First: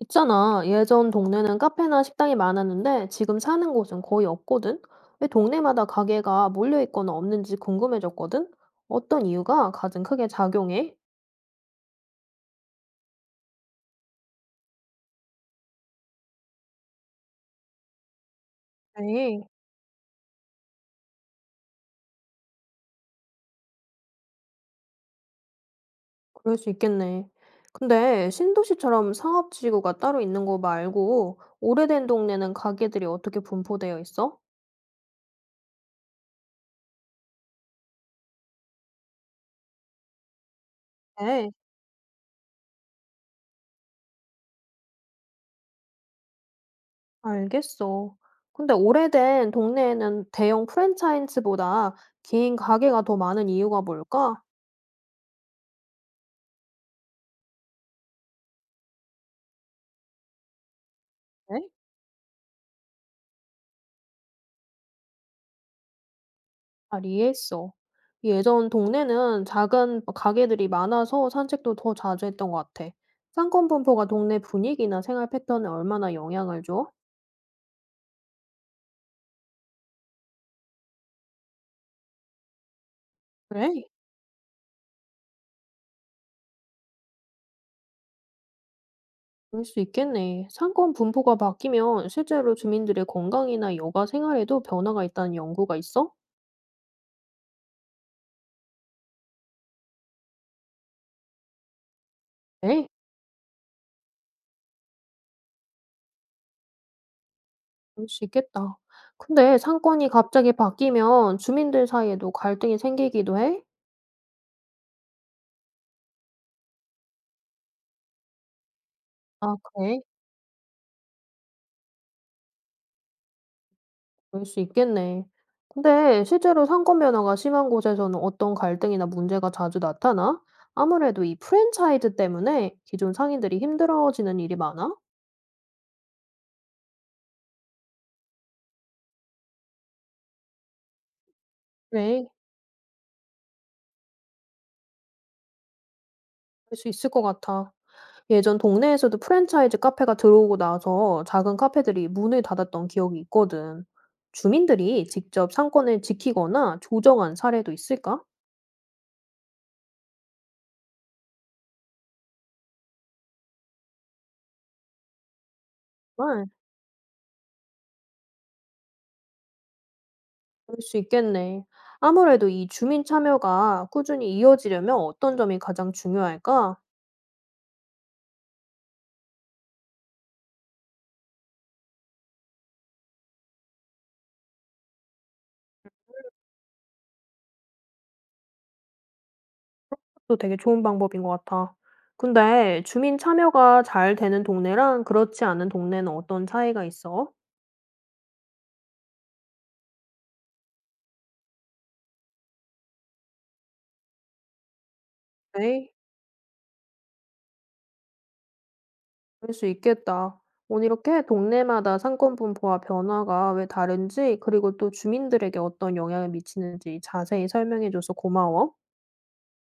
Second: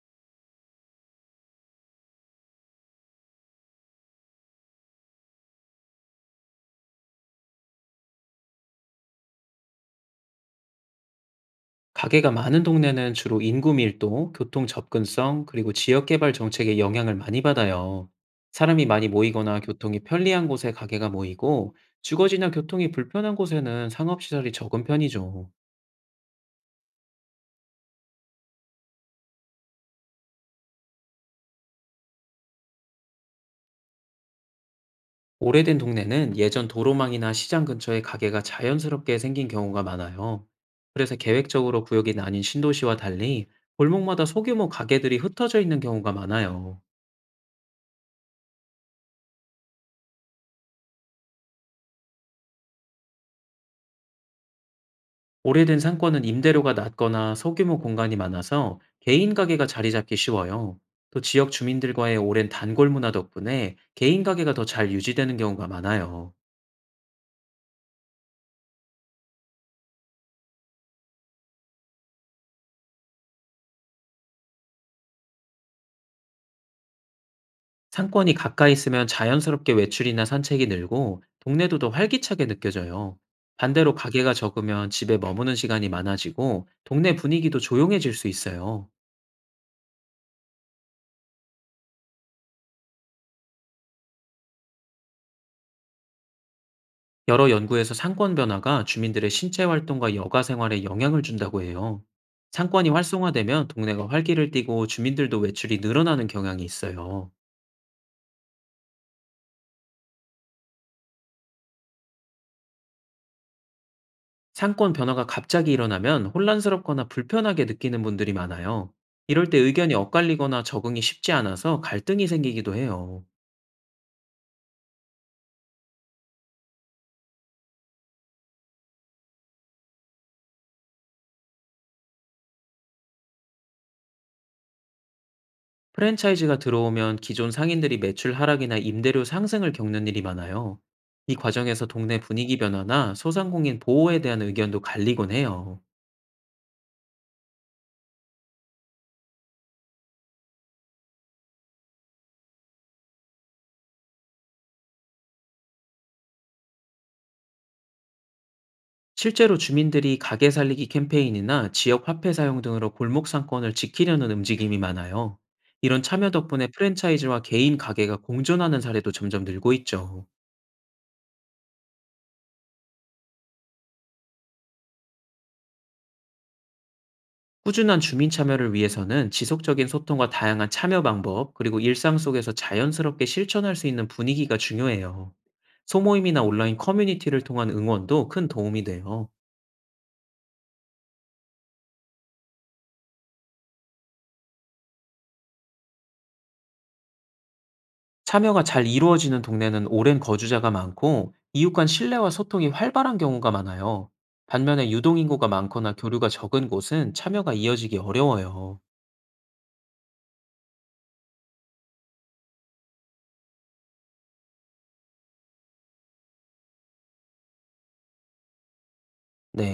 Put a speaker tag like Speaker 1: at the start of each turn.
Speaker 1: 있잖아. 예전 동네는 카페나 식당이 많았는데 지금 사는 곳은 거의 없거든? 왜 동네마다 가게가 몰려 있거나 없는지 궁금해졌거든? 어떤 이유가 가장 크게 작용해?
Speaker 2: 가게가 많은 동네는 주로 인구 밀도, 교통 접근성, 그리고 지역 개발 정책의 영향을 많이 받아요. 사람이 많이
Speaker 1: 에이,
Speaker 2: 모이거나 교통이 편리한 곳에 가게가 모이고, 주거지나 교통이 불편한 곳에는 상업시설이 적은 편이죠.
Speaker 1: 그럴 수 있겠네. 근데 신도시처럼 상업지구가 따로 있는 거 말고 오래된 동네는 가게들이 어떻게 분포되어 있어?
Speaker 2: 오래된 동네는 예전 도로망이나 시장 근처에 가게가 자연스럽게 생긴 경우가 많아요. 그래서
Speaker 1: 네.
Speaker 2: 계획적으로 구역이 나뉜 신도시와 달리 골목마다 소규모 가게들이 흩어져 있는 경우가 많아요.
Speaker 1: 알겠어. 근데 오래된 동네에는 대형 프랜차이즈보다 긴 가게가 더 많은 이유가 뭘까?
Speaker 2: 오래된 상권은 임대료가 낮거나 소규모 공간이 많아서 개인 가게가 자리 잡기 쉬워요. 또 지역 주민들과의 오랜 단골 문화 덕분에 개인 가게가 더 잘 유지되는 경우가 많아요.
Speaker 1: 잘 이해했어. 예전 동네는 작은 가게들이 많아서 산책도 더 자주 했던 것 같아. 상권 분포가 동네 분위기나 생활 패턴에 얼마나 영향을 줘?
Speaker 2: 상권이 가까이 있으면 자연스럽게 외출이나 산책이 늘고 동네도 더 활기차게 느껴져요.
Speaker 1: 그래?
Speaker 2: 반대로 가게가 적으면 집에 머무는 시간이 많아지고 동네 분위기도 조용해질 수 있어요.
Speaker 1: 그럴 수 있겠네. 상권 분포가 바뀌면 실제로 주민들의 건강이나 여가 생활에도 변화가 있다는 연구가 있어?
Speaker 2: 여러 연구에서 상권 변화가 주민들의 신체 활동과 여가 생활에 영향을 준다고 해요.
Speaker 1: 네,
Speaker 2: 상권이 활성화되면 동네가 활기를 띠고 주민들도 외출이 늘어나는 경향이 있어요.
Speaker 1: 그럴 수 있겠다. 근데 상권이 갑자기 바뀌면 주민들 사이에도 갈등이 생기기도 해?
Speaker 2: 상권 변화가 갑자기 일어나면 혼란스럽거나 불편하게 느끼는 분들이 많아요. 이럴
Speaker 1: 아,
Speaker 2: 때 의견이
Speaker 1: 그래?
Speaker 2: 엇갈리거나 적응이 쉽지 않아서 갈등이 생기기도 해요.
Speaker 1: 그럴 수 있겠네. 근데 실제로 상권변화가 심한 곳에서는 어떤 갈등이나 문제가 자주 나타나? 아무래도 이 프랜차이즈 때문에 기존 상인들이 힘들어지는 일이 많아?
Speaker 2: 프랜차이즈가 들어오면 기존 상인들이 매출 하락이나 임대료 상승을 겪는 일이 많아요. 이 과정에서 동네
Speaker 1: 네,
Speaker 2: 분위기 변화나 소상공인 보호에 대한 의견도 갈리곤 해요.
Speaker 1: 그럴 수 있을 것 같아. 예전 동네에서도 프랜차이즈 카페가 들어오고 나서 작은 카페들이 문을 닫았던 기억이 있거든. 주민들이 직접 상권을 지키거나 조정한 사례도 있을까?
Speaker 2: 실제로 주민들이 가게 살리기 캠페인이나 지역 화폐 사용 등으로 골목 상권을 지키려는 움직임이 많아요. 이런 참여
Speaker 1: 정말
Speaker 2: 덕분에 프랜차이즈와 개인 가게가 공존하는 사례도 점점 늘고 있죠.
Speaker 1: 그럴 수 있겠네. 아무래도 이 주민 참여가 꾸준히 이어지려면 어떤 점이 가장 중요할까?
Speaker 2: 꾸준한 주민 참여를 위해서는 지속적인 소통과 다양한 참여 방법, 그리고 일상 속에서 자연스럽게 실천할 수 있는 분위기가 중요해요. 소모임이나 온라인 커뮤니티를 통한 응원도 큰 도움이 돼요.
Speaker 1: 또 되게 좋은 방법인 것 같아. 근데 주민 참여가 잘 되는 동네랑 그렇지 않은 동네는 어떤 차이가 있어?
Speaker 2: 참여가 잘 이루어지는 동네는 오랜 거주자가 많고 이웃 간 신뢰와 소통이 활발한 경우가 많아요. 반면에 유동인구가
Speaker 1: 네,
Speaker 2: 많거나 교류가 적은 곳은 참여가 이어지기 어려워요.
Speaker 1: 그럴 수 있겠다. 오늘 이렇게 동네마다 상권 분포와 변화가 왜 다른지, 그리고 또 주민들에게 어떤 영향을 미치는지 자세히 설명해줘서 고마워.
Speaker 2: 네.